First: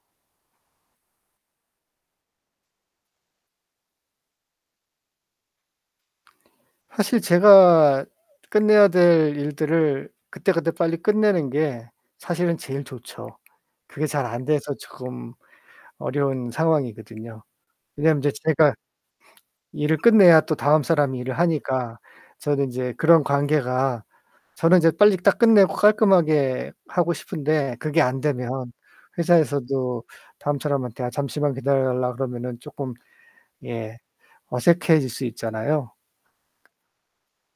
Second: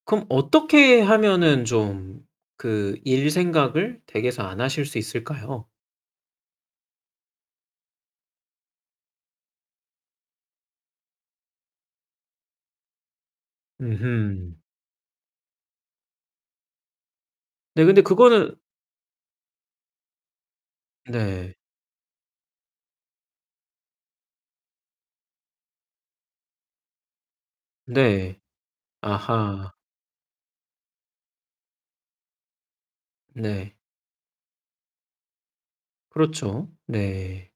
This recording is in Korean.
그럼 어떻게 하면은 좀 그 일 생각을 댁에서 안 하실 수 있을까요? 사실 제가 끝내야 될 일들을 그때그때 빨리 끝내는 게 사실은 제일 좋죠. 그게 잘 안 음흠. 돼서 조금 어려운 상황이거든요. 네, 근데 왜냐면 인제 그거는 제가 일을 끝내야 또 다음 사람이 일을 네. 하니까 저는 인제 그런 관계가 저는 이제 빨리 딱 끝내고 깔끔하게 하고 싶은데 그게 안 네. 되면 아하. 회사에서도 다음 사람한테 아 잠시만 기다려 달라 그러면은 쪼끔 네. 예 어색해질 수 있잖아요. 그렇죠. 네.